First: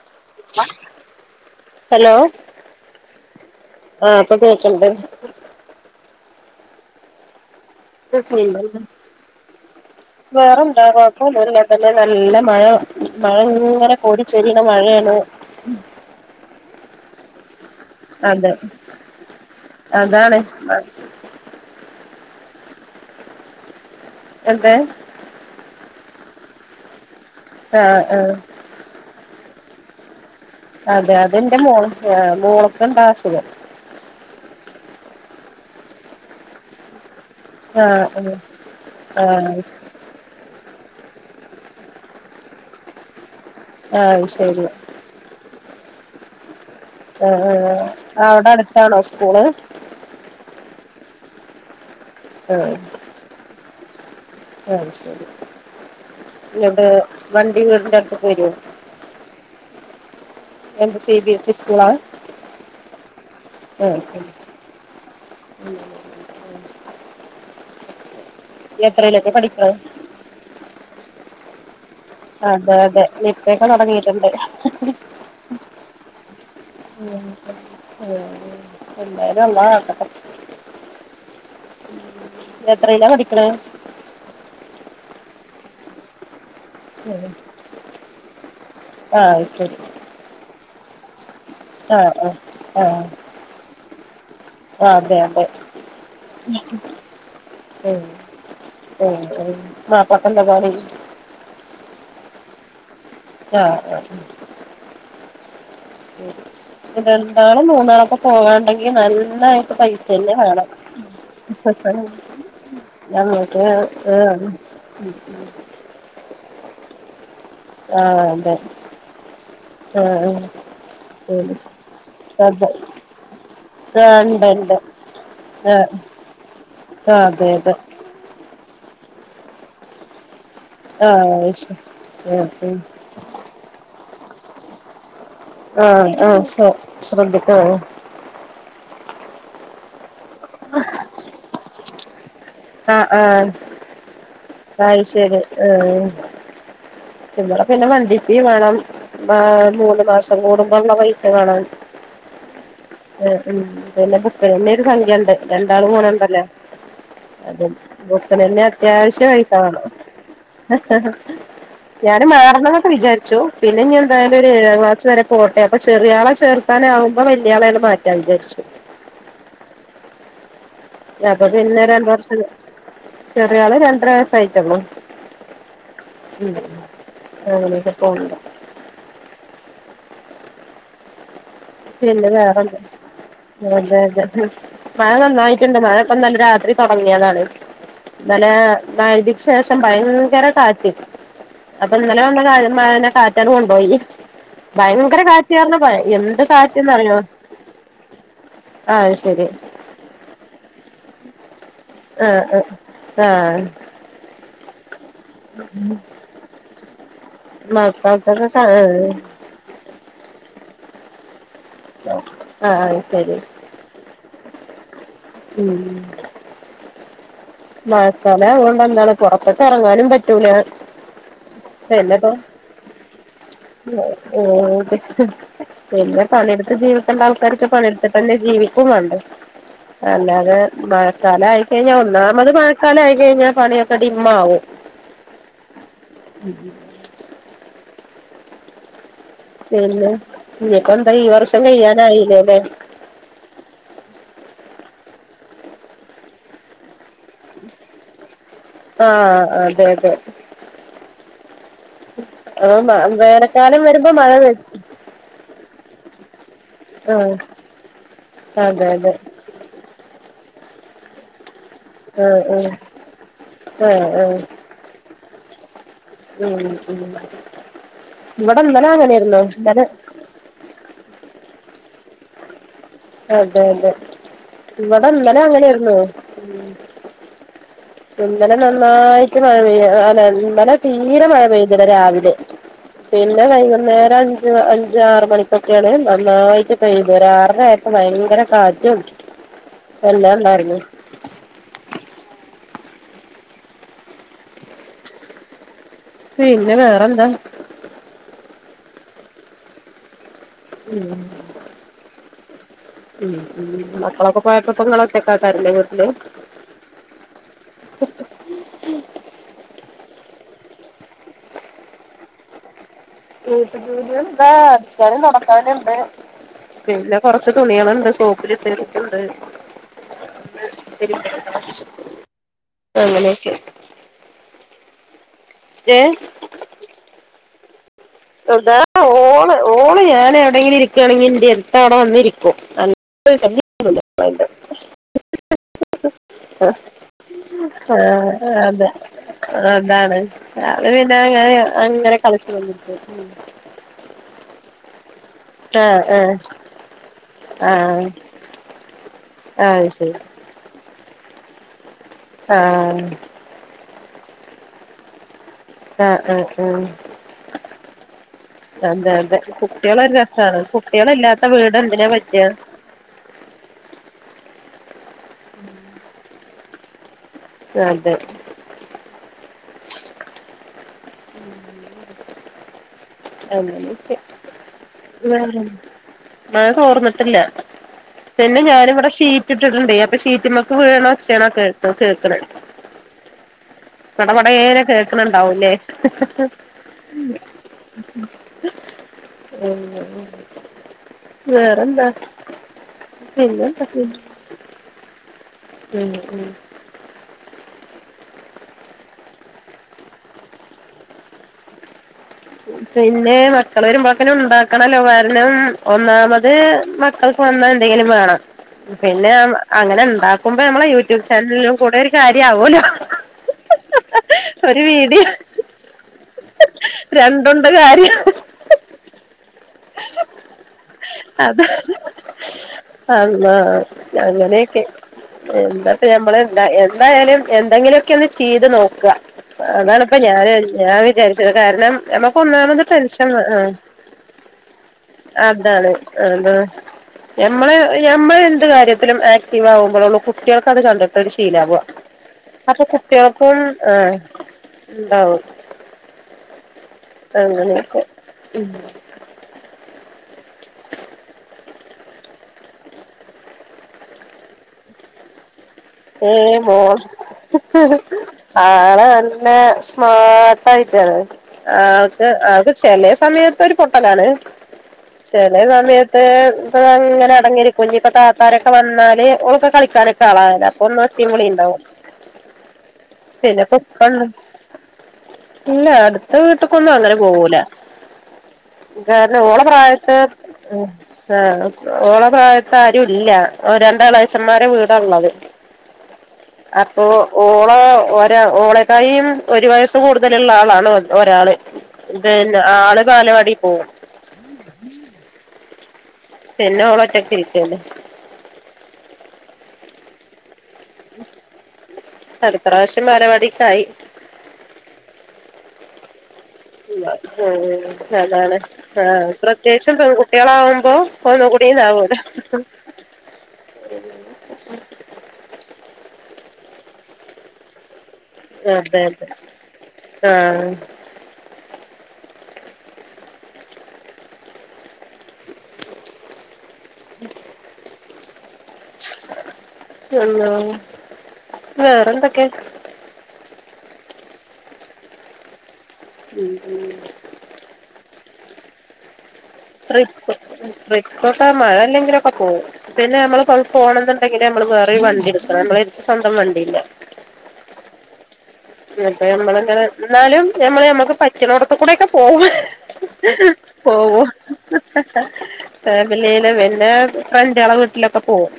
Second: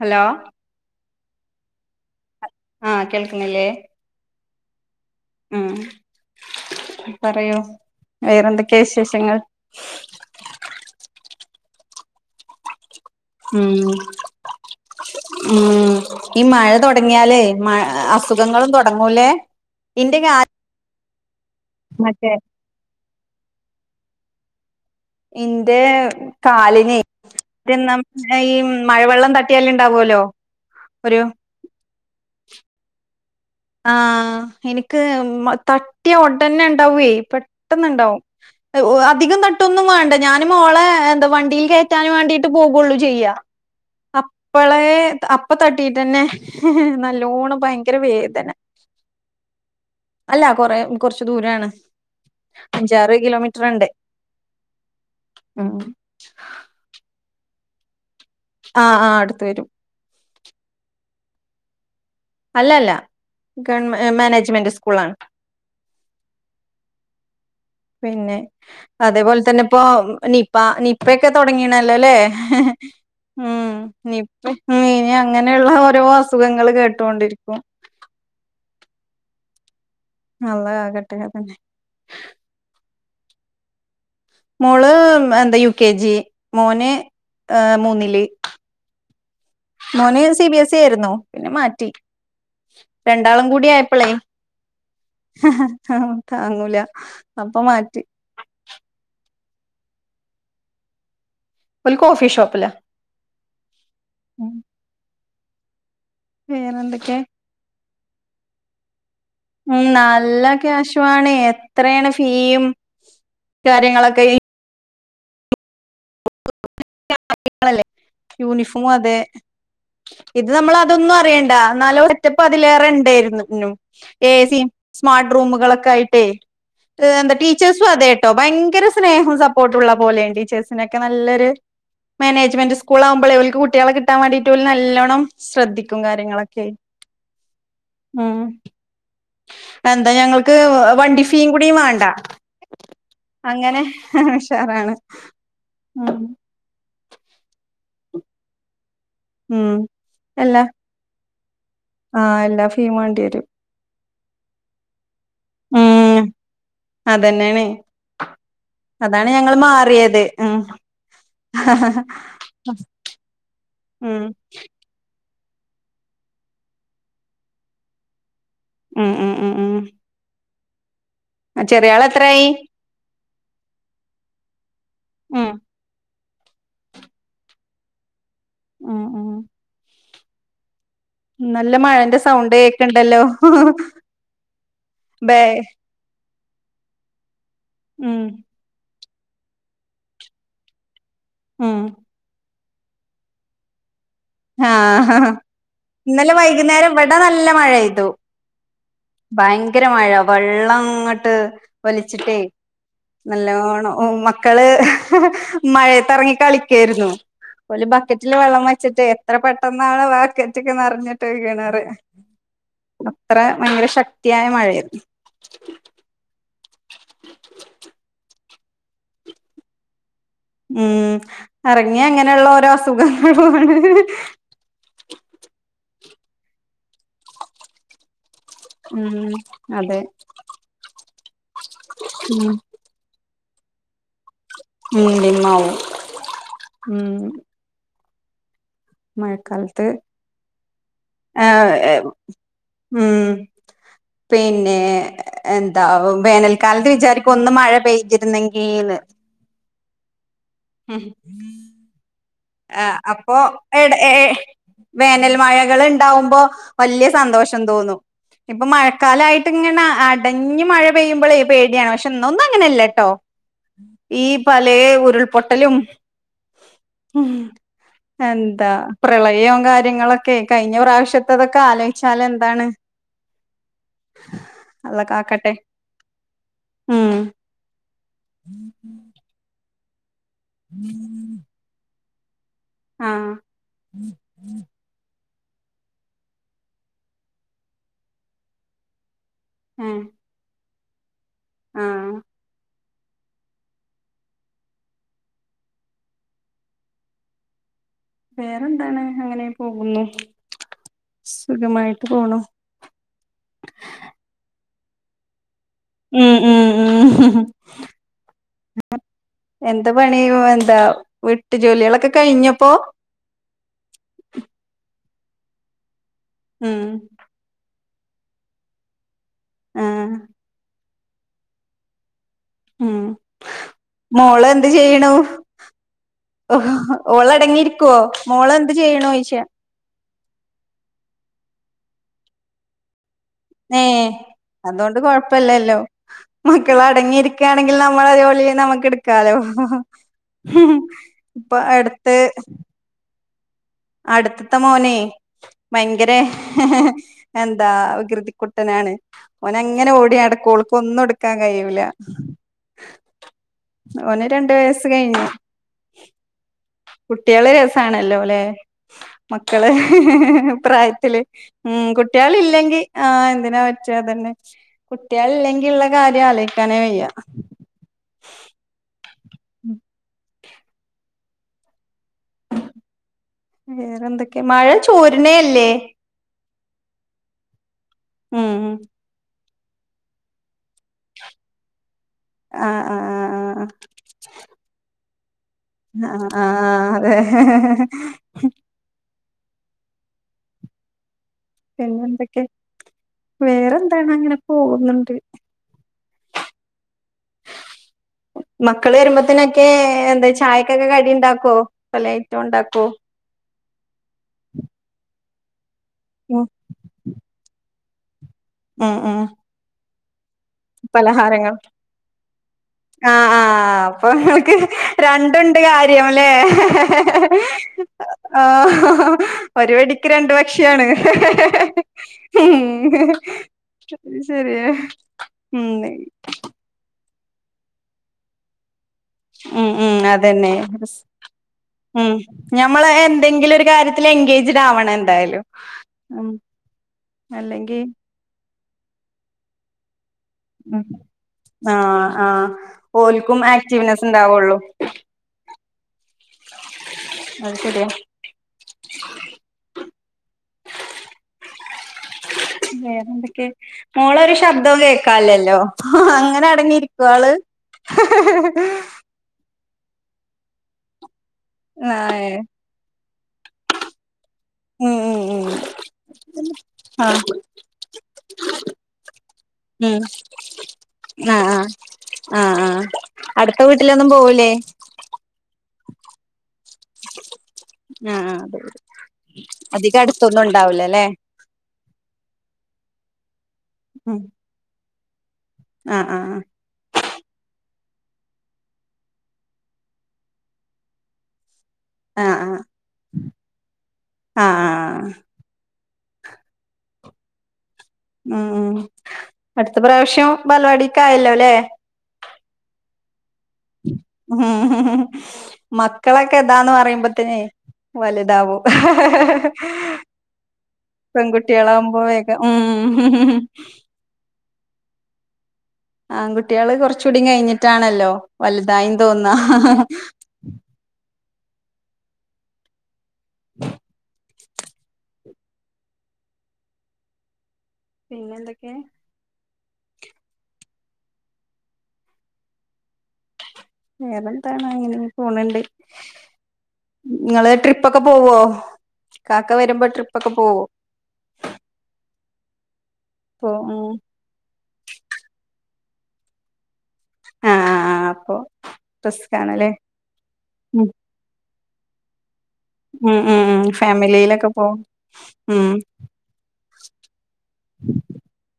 Hello hello ആഹ് കേൾക്കുന്നില്ലേ [unintelligible] ഉം പറയു വേറെ എന്ത്കെയ വിശേഷങ്ങൾ ഇന്നല്ലെ നല്ല മഴ മഴ ഉം ഇങ്ങനെ കോടി ചൊരിയുന്ന മഴയാണ് ങ്ങിയലേ അതെ മഅസുഖങ്ങളും തുടങ്ങൂലേ ഇന്റെ അതാണ് [unintelligible] മറ്റേ എന്ത്? ഇന്റെ കാലിന് പിന്നെം ആഹ് ആഹ് ഈ മഴവെള്ളം ത [unintelligible] ഉണ്ടാവുവല്ലോ അതെ അതെന്റെമോള മോള ഇപ്പോ എന്താ അസുഖം ആഹ് എനിക്ക് തട്ടിയ ഉടനെ ഉണ്ടാവേ ആഹ് പെട്ടെന്ന്ണ്ടാവും ആഹ് അ് അധികം ആഹ് തട്ടൊന്നും മാണ്ട ഞാന് മോളെ എന്താ വണ്ടില് കേറ്റാന് വേണ്ടിട്ട് പോകൊള്ളൂ ചെയ്യാ ആഹ് ശരി അപ്പളേ ത അപ്പ് ഇപ്പൊ തട്ടിട്ടെന്നെ നല്ലോണം ഭയങ്കര വേദന ത്താണോ സ്കൂള്? ആഹ് കൊറെ കൊർച്ച് ദൂരാണ്. അഞ്ചാറ് കിലോമീ റ്റ്റ്ണ്ട് അഅ് ശെരി ന്നട്ട് വണ്ടി വിടിന്റെ ട്ത്ത് ആഹ് ആഹ് അട്ത്ത്‌ വെരും എന്താ സി ബി എസ് ഇ സ്കൂളാ? അല്ല അല്ല ഗവൺ ആഹ് മാനേജ്മെന്റ് സ്കൂൾ ആണ് പിന്നെ എത്രയിലൊക്കെ അതേപോലെ തന്നെ പഠിക്ക്ണ് ഇപ്പൊ നിപ്പ അപ്പഴെക്കെ തൊടങ്ങിനെ ല്ലല്ലേ അതെ അതെ നിപ്പയൊക്കെ ഉം തൊടങ്ങിയിട്ടുണ്ട് നിപ്പ മ് നി അങ്ങനൊള്ള ഹലോ അസ്സ സുഖങ്ങള് കേട്ടോണ്ടിരിക്കും. എല്ലാരും നല്ല കാകട്ടെ നള്ളതാകട്ടെ അതന്നെ എത്രയിലാ പഠിക്ക്ണേ മോള് ഉം എന്താ യുകെജി മോന് ഏ മൂന്നില് ആ അത്ശെരി ച്ചേര്ന്നു പിന്നെ മാറ്റി ആഹ് രണ്ടാളും കൂടി ആയപ്പളെ ആഹ് അതെ അതെ താങ്ങൂല അപ്പൊ മാറ്റി ഉം [unintelligible] ഓൽ കോഫി ഷോപ്പ്ലാ ആ അ വേറെന്തൊക്കെ രണ്ടാളും മൂന്നാളൊക്കെ പോകൻണ്ടെങ്കി [unintelligible] ഉം നല്ല ക്യാഷുവാണെ എത്രയാണ് ഫീയും ഞങ്ങക്ക് കാര്യങ്ങളൊക്കെ ഇ ആഹ് ആഹ് [unintelligible] അതെ യൂണിഫോമു അതെ ആഹ് ഇത് നമ്മൾ അതൊന്നും അറിയണ്ട ആഹ് എന്നാലോ സെറ്റപ്പ് അതെ അതിലേറെ ഇണ്ടായധരുന്നുനും ആഹ് ഇണ്ട് ഏസിം ഇണ്ട് സ്മാർട്ട് ആഹ് റൂമുകളൊക്കെ ആയിട്ടേ എന്താ അതെ അതെ ടീച്ചേഴ്സും അതെട്ടോ ഭയ് ങ്കര സ്നേഹോം സപ്പോർട്ടുള്ള പോലെയ ടീച്ചേസ് നൊക്കെ നല്ലൊരു ആഹ് ശരി മാനേജ്മെന്റ് സ്കൂൾ ആകുമ്പളെ ഓൽക്ക് കുട്ടി കുട്ട്യാളെ കിട്ടാൻ വേണ്ടിട്ട് ഓല് നല്ലോണം ആ ശ്രദ്ധിക്കും ആ കാര്യങ്ങളൊക്കെ ശ ശ്രദ്ധിക്കും ഉം എന്താ ഞങ്ങൾക്ക് വണ്ടി ഫീയും കൂടി വാണ്ട ആ ആ ഉഷാറാണ് അയി ശെരി ആ ഉം ഇവടെ പിന്നെ വണ്ടി ഫീ മാണം ആ ഉം മൂന്ന് മാസം എല്ലാ കൂടുമ്പോള്ള പൈസ മാണം ആ എല്ലാ ഫീയും വേണ്ടി വരും പിന്നെ ബുക്കിന് ന്നെ ഒരു സംഖ്യ രണ്ടാള് ഉം പോണോണ്ടല്ലോ അത് അതന്നെയാണ് ബുക്ക്നന്നെ അത്യാവിശ്യ അതാണ് പൈസ ഞങ്ങൾ വേണം മാറിയത് ഉം ഞാനും മാറണന്നൊക്കെ വിചാരിച്ചു പിന്നെഞ്ഞ് ഉം എന്തായാലും ഒരു ഏഴാം ക്ലാസ് വരെ പോട്ടെ അപ്പ ചെറിയ ആളെ ചേർത്താനാവുമ്പം വല്ല്യെ ആളേണ്ട്മാറ്റാന്ന് വിചാര്ച്ചു ഉം ഉം ഉം ഉം അപ്പ പിന്നെ ചെറിയ ആൾ രണ്ട് വർഷം എത്രയായി ചെറിയ ആള് രണ്ടര വയസ്സായിട്ടള്ളൂ ഉം ഉ [unintelligible] ഉം ഉം നല്ല മഴന്റെ പിന്നെ സൗണ്ട് വേറണ്ട് കേൾക്കണ്ടല്ലോ അതെ അതെ മഴ ബേ നന്നായിട്ടുണ്ട് മഴ ഇപ്പ നല്ല രി തുടങ്ങിയതാണ് ഉം നല്ല വഴുതിക്ക് ശേഷം പയങ്കര കാറ്റ് ഉം അപ്പൊ ഇന്നലെ കണ്ട കാര്യം [unintelligible] കൊണ്ട്പോയി ആ ഭയങ്കര കാറ്റ് കാരണ ഇന്നലെ എന്തൊ വൈകുന്നേരം ഇവിടെ നല്ല മഴയെയ്തു ആഹ് ശരി ഭയങ്കര മഴ വെള്ളം ഇങ്ങോട്ട് വലിച്ചിട്ടേ ആഹ് ആഹ് ആഹ് നല്ലവോണം ഓ കള് മഴയത്തിറങ്ങി കളി കേരുന്നു മക്കാത്തക്കെ ക [unintelligible] നന്നാണ വാക്കറ്റക്ക്ന്ന് നറഞ്ഞിട്ട് ആഹ് ശരി അത്ര ഭയങ്കര ശക്തിയായ മഴയരുന്നു ഉം അല്ലണ്ട എന്താണ് പുറത്തൊക്കെ ഇറങ്ങാനും പറ്റും ഉം ഇറങ്ങി അങ്ങനെയുള്ള ഓരോ അസുഖങ്ങളാണ് പിന്നെ പലയിടുത്ത ജീവി ആൾക്കാരൊക്കെ പണിയെടുത്തിട്ട് അന്നെ ജീവിക്കും ഇണ്ട് ഉം അതെ അല്ലാതെ മഴക്കാലം ആയി കഴിഞ്ഞാൽ ഒന്നാ അമ്മത് മഴക്കാല ആയി കഴിഞ്ഞാൽ പണിയ [unintelligible] മാവും ഉം മഴക്കാലത്ത് പിന്നെ ഇനിയിപ്പോ എന്താ ഈ ആ വർഷം കഴിയാനായില്ലേല്ലേ ഉ പിന്നെ എന്താ വേനൽക്കാലത്ത് വിചാരിക്കും ഒന്ന് മഴ പെയ്തിരുന്നെങ്കി ആഹ ആ അതെ അതെ ഉ ആ അപ്പൊ അപ്പോ വേനൽക്കാലം എടെ വരുമ്പോ ഏ മഴ വെ വേനൽ മഴകൾ ഉണ്ടാവുമ്പോ വലിയ ആഹ് സന്തോഷം തോന്നും ഇപ്പൊ അതെ അതെ മഴക്കാലായിട്ട് ഇങ്ങനെ കനി മഴ പെയ്യുമ്പോൾ പേടിയാണ് പക്ഷെ ഇന്നും ആഹ് ആഹ് അങ്ങനല്ല കേട്ടോ ആഹ് ഈ ആഹ് പല ഉരുൾ പൊട്ടലും ഉം ഉം ഉ ഇവിടെ എന്താ ഇന്നലെ അങ്ങനെയായിരുന്നു പ്രളയവും ഇന്നലെ കാര്യങ്ങളൊക്കെ കഴിഞ്ഞ പ്രാവശ്യത്തതൊക്കെ ആലോചി ശാല എന്താണ് അതെ അതെ അള്ള ഇവിടെ ഇന്നലെ കാക്കട്ടെ അങ്ങനൊയിരുന്നു ഉം ഇന്നലെ നന്നായിട്ട് മഴമ്യ ആത ഇന്നലെ തീരെര മഴ പെയ്തിില്ല രാവിലെ ഉ ആഹ് പിന്നെ വൈകുന്നേരം അഞ്ച് അഞ്ച ആറ മണി ക്കെയാണ് നന്നായിട്ട് പെയ്യുന്നത് ഒരാ ഭയങ്കര സാദ്യം എല്ല എല്ലർമ ആഹ പിന്നെ വേറെന്താ വേറെന്താണ് അങ്ങനെ പോകുന്നു സുഖമായിട്ട് പോണ ഉ മക്കളൊക്കെ പോയപ്പോ പൊങ്കളക്കാ ഉം ഉ ഉ എന്ത് പണിയ എന്താ വീട്ടു ജോലികളൊക്കെ കഴിഞ്ഞപ്പോ ഏട്ട ദ വ ഞാനും നടക്കാനുണ്ട് പിന്നെ കൊറച്ച് തുണികളുണ്ട് എ സൗകര്യത്തെക്കണ്ട് ആഹ ശരി ഉം മോള എന്ത് ചെയ്യണു ഏഹ് ഓളടങ്ങിയിരിക്ക ുവോ മോള എന്ത് ചെയ്യണോ ചോച്ച എവിടെെങ്കിലും ഇരിക്കുണെങ്ക എ എടു അവിടെ വന്ന ഇരിക്കും ഏ അതുകൊണ്ട് കൊഴപ്പല്ലല്ലോ മക്കൾ അടങ്ങിയിരിക്കയാണെങ്കിൽ നമ്മൾ അ വളി ആഹ് അതെ നമുക്ക് എടുക്കാലോ അതാണ് അത് ഇപ്പൊ അടുത്ത് ഉം അടുത്തത്തെ മോനെ ഭയങ്കര ആഹ് എന്താ ആഹ് പ്രകൃതിക്കുട്ടനാണ് ഓന ആഹ് അത് അങ്ങനെ ഓടിിയ അടക്കോൾക്ക് ഒന്നും എടുക്ക കാ കഴൂല ആഹ ഒന് രണ്ടു വയസ്സ് കഴിഞ്ഞു ആഹ് ആഹ് ആഹ് കുട്ടികള് രസണല്ലോ അല്ലെ അതെ അതെ മക്കള് കുട്ടികളൊരു രസാണ് പ്രായത്തില് കുട്ടികളില്ലാത്ത ഉ വീട് എന്തിനാ കുട്ടികള പറ്റാ ഇല്ലെങ്കിൽ ആ എന്തിനാ പറ്റുകതന്നെ കുട്ട്യേളില്ലെങ്കിള്ള കാര്യആലോ കനെ വയ്യ അതെ ഉം അങ്ങനെയൊക്കെ വേറെന്തൊക്കെ മഴ ചോര്ണേ ഇല്ലേ മഴ തോർന്നിട്ടില്ല പിന്നെ ഉം ഞാനിവിടെ ശീ കെട്ടിടുണ്ട് അപ്പൊ ഷിറ്റിമേക്ക് വിയെന്ന ഉച്ചേകളോക്കെ ആ ആ ആ ആ പട പാടെന്ന് നോക്കെ കേക്കണം ഉണ്ടാവു അല്ലെ ആഹ് ആഹ് ആഹ് അതെ [unintelligible] പിന്നെന്തൊക്കെ പിന്നെന്താ വേറെന്താണ് അങ്ങനെ പോകുന്നുണ്ട് ഉം ഉം മക്കള് വരുമ്പോത്തനൊക്കെ എന്താ ചായക്കൊക്കെ കടി ഉണ്ടാക്കുവോ പല ഇണ്ടാക്കോ പിന്നെ ചെലരും പറ അത് ഉണ്ടാക്കണല്ലോ വേറെ എല്ലാം കണും ഉം ഒന്നാമത് മക്കൾക്ക് വന്നാ എന്തെങ്കിലും വേണം ഉം ഉം പിന്നെ അങ്ങനെ ഉണ്ടാക്കുമ്പോ നമ്മളെ യൂട്യൂബ് പലഹാരങ്ങൾ ചാനലിലും കൂടെ ഒരു കാര്യം ആവൂലോ ആഹ് ആഹ് അപ്പൊ ഇങ്ങൾക്ക് ഒരു വീഡിയോ രണ്ടുണ്ട് കാര്യം ല്ലേ രണ്ടുണ്ട് കാര്യം ഒരു വെടിക്ക് രണ്ട് പക്ഷിയാണ് അത് അള്ളാ ശരിയാ അങ്ങനെയൊക്കെ ഉം എന്താപ്പ ഞമ്മള് എന്താ എ എന്തായാലും എന്തെങ്കിലൊക്കെ ഒന്ന് ചീയ്ത് നോക്ക് ക്കാ ഉം ഉം അതാണിപ്പ ഞാന് അതന്നെ ഞാൻ വിചാരിച്ചത് കാരണം ഉം ഞമ്മക്ക് ഒന്നാമത് ഞമ്മള് ടെൻഷൻ എന്തെങ്കിലും ഒരു ആഹ് കാര്യത്തിൽ എൻഗേജ്ഡ് ആവണം എന്തായാലും അതാണ് ഉം അതാ ഞമ്മള് അല്ലെങ്കി ഞമ്മളെ ന്ത്‌ കാര്യത്തിലും ആക്ടീവ് ആവുമ്പോളൊള്ളൂ കു കുട്ട്യേൾക് അത് ഉം കണ്ട്ട്ടൊരു ശീലാവ ആഹ് ആഹ് അപ്പൊ ഓൽക്കും കുട്ട്യേൾക്കും ആക്റ്റീവ്നെസ് ഉണ്ടാവുള്ളൂ ആ അ അത് ശരിയാ അങ്ങനെയൊക്കെ വേറെന്തൊക്കെ മോളൊരു ശബ്ധോം കേൾക്കാലല്ലോ മ് പോ ആള് നല്ല സ്മാട്ടായിറ്റാണ് ആൾക്ക് ആഹ് ആൾക്ക് ചെലേ സമയത്തൊരു പൊട്ടലാണ് ഉം ഉം ചെലേ സമയത്ത് ഉം ഇപ്പ ആഹ് അങ്ങനെ അടങ്ങിയിരിക്കും ഇഞ്ഞിപ്പ താത്താരൊക്കെ വന്നാല് ഓളൊക്കെ കളിക്കാനൊക്കെ ആളാ യല്ലോ ആ ആ ആ ആ അടുത്ത പിന്നെ ഇപ്പ വീട്ടിലൊന്നും ഇപ്പണ്ട് പോവൂലേ ഇല്ല അടുത്ത വീട്ട്ക്കൊന്നും അങ്ങനെ പോവൂല ആഹ് ആഹ് അതെ കാരണം ഓള അധികം പ്രായത്ത് അടുത്തൊന്നും മ് ഉണ്ടാവൂലല്ലേ [unintelligible] ഓള പ്രായ ത്താരൂല്ല ആ രണ്ടളെചെമ്മാരെ വീ പ്പള്ളത്‌ ആ ആ ഓ ഓളേ ഒരാ ഓളക്കായും ഒരു വയസ്സ് കൂടുതലുള്ള ആളാണ് ഒരാള് ആഹ് ഇതെന്നെ ആഹ് ആള് ബാലവാടി പോവും ആഹ് ആഹ് പിന്നെ ഓളൊറ്റക്കിരിക്കല്ലേ ഉം അടുത്ത പ്രാവശ്യം ബാലവാടിക്കായല്ലോ ലെ അടുത്തറാശ്യം ബാലവാടി മക്കളൊക്കെ ഇതാന്ന് പറയു മ് അതാണ് ആ പ്രത്യേകിച്ചും പെൺകുട്ട്യേളാവുമ്പൊ ഒന്നു കൂടി പെൺകുട്ടികളാവുമ്പോ താവോല്ലോ വേഗം ഉം അ ആൺകുട്ട്യേള് കൊറച്ചൂടിം കയ്ഞ്ഞ്ട്ടാണല്ലോ വലുതായി അതെ അതെ തോന്നാ ആഹ് പിന്നെ എന്തൊക്കെ ആ വേറെന്തൊക്കെ വേറെന്താണ് ഇങ്ങനെ പോണണ്ട് നിങ്ങള് ട്രിപ്പൊക്കെ പോവോ കാക്ക വരുമ്പോ ട്രിപ്പൊക്കെ ട്രിപ്പ് പോവോ ട്രിപ്പൊക്കെ മഴ ഇല്ലെങ്കിലൊക്കെ പോവും പിന്നെ പോ നമ്മള് ഉം പോണന്ന്ണ്ടെങ്കില് നമ്മള് വേറൊരു വണ്ടി എടുക്കണം നമ്മളെ സ്വന്തം വണ്ടിയില്ല ആഹ് ആഹ് അപ്പൊ [unintelligible] റിസ്ക് ആണല്ലേ നമ്മളിങ്ങനെ എന്നാലും ഞമ്മള് ഉം ഞമ്മക്ക് പറ്റണോടുത്ത് കൂടെയൊക്കെ പോവും ഉം ഉം ഉം പോവും ഫാമിലിയിലൊക്കെ പോവും ഉം ൻ്റാളെ വീട്ടിലൊക്കെ പോവും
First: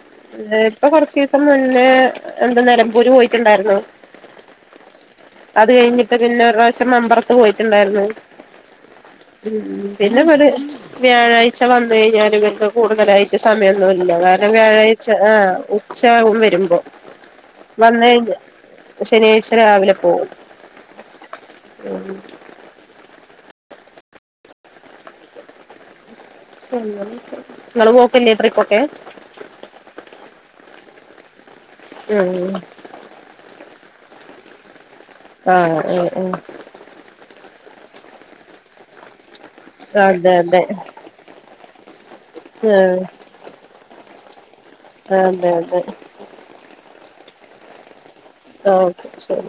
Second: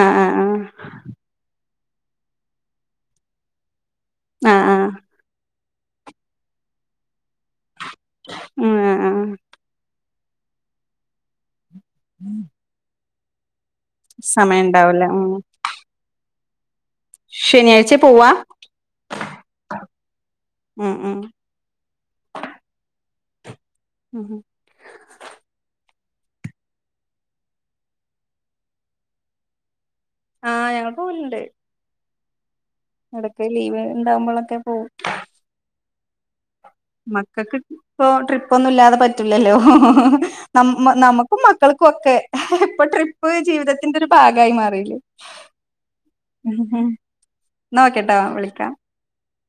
ആ ആ ആ പിന്നെ ഇപ്പൊ കൊറച്ചീസം മുൻ പി എന്താ നെലമ്പൂര് പോയിട്ടുണ്ടായിരുന്നു ആ ആ അത് കഴിഞ്ഞിട്ട് പിന്നെ ഒരു പ്രാവ്ശ്യം മമ്പറത്ത് പോയി ണ്ടായിരുന്നു ഉം ആ ആ ഉം ഉ പിന്നെ ഒരു വ്യാഴാഴ് ക്ഷ വന്നെഴിഞ്ഞാല് ങ്ങക്ക് കൂടുതലായി ക് സമയം ന്ന് വെല്ല കാര്ണം സമയം ഉണ്ടാവൂല വ്യാഴാഴ്ച ഉം ആ ഉച്ചാഉം വെ എമ്പൊ ശനിയാഴ്ച പോവാ? ശനിയാഴ്ച രാവിലെ പോഉം ഉം ഉം ഉം ഉം ഉം [unintelligible] ങ്ങളും കോകെന്നെ ത്രയ് കോട്ടെ ആഹ് ഞാൻ പോഉണ്ട് ഉം എടക് ലീവ് ണ്ടാമ്പോളൊക്കെ പോവു ആഹ് ഉം ഉം മക്കൾക്ക് പ്പൊ ട്രിപ്പൊന്നു ല്ലാതെ പറ്റു ല്ലല്ലോ അതെ അതെ നമ് നമ്മുക്കും മക്കൾക്കും ഒക്കെ ഇപ്പൊ ആഹ് ട്രിപ്പ് ജീവിതത്തിന്റെ ഒരു ഭാഗമായി മാറില്ലേ അതെ അതെ നോ കേട്ടാ വിളിക്കാം ഓക്കെ ശരി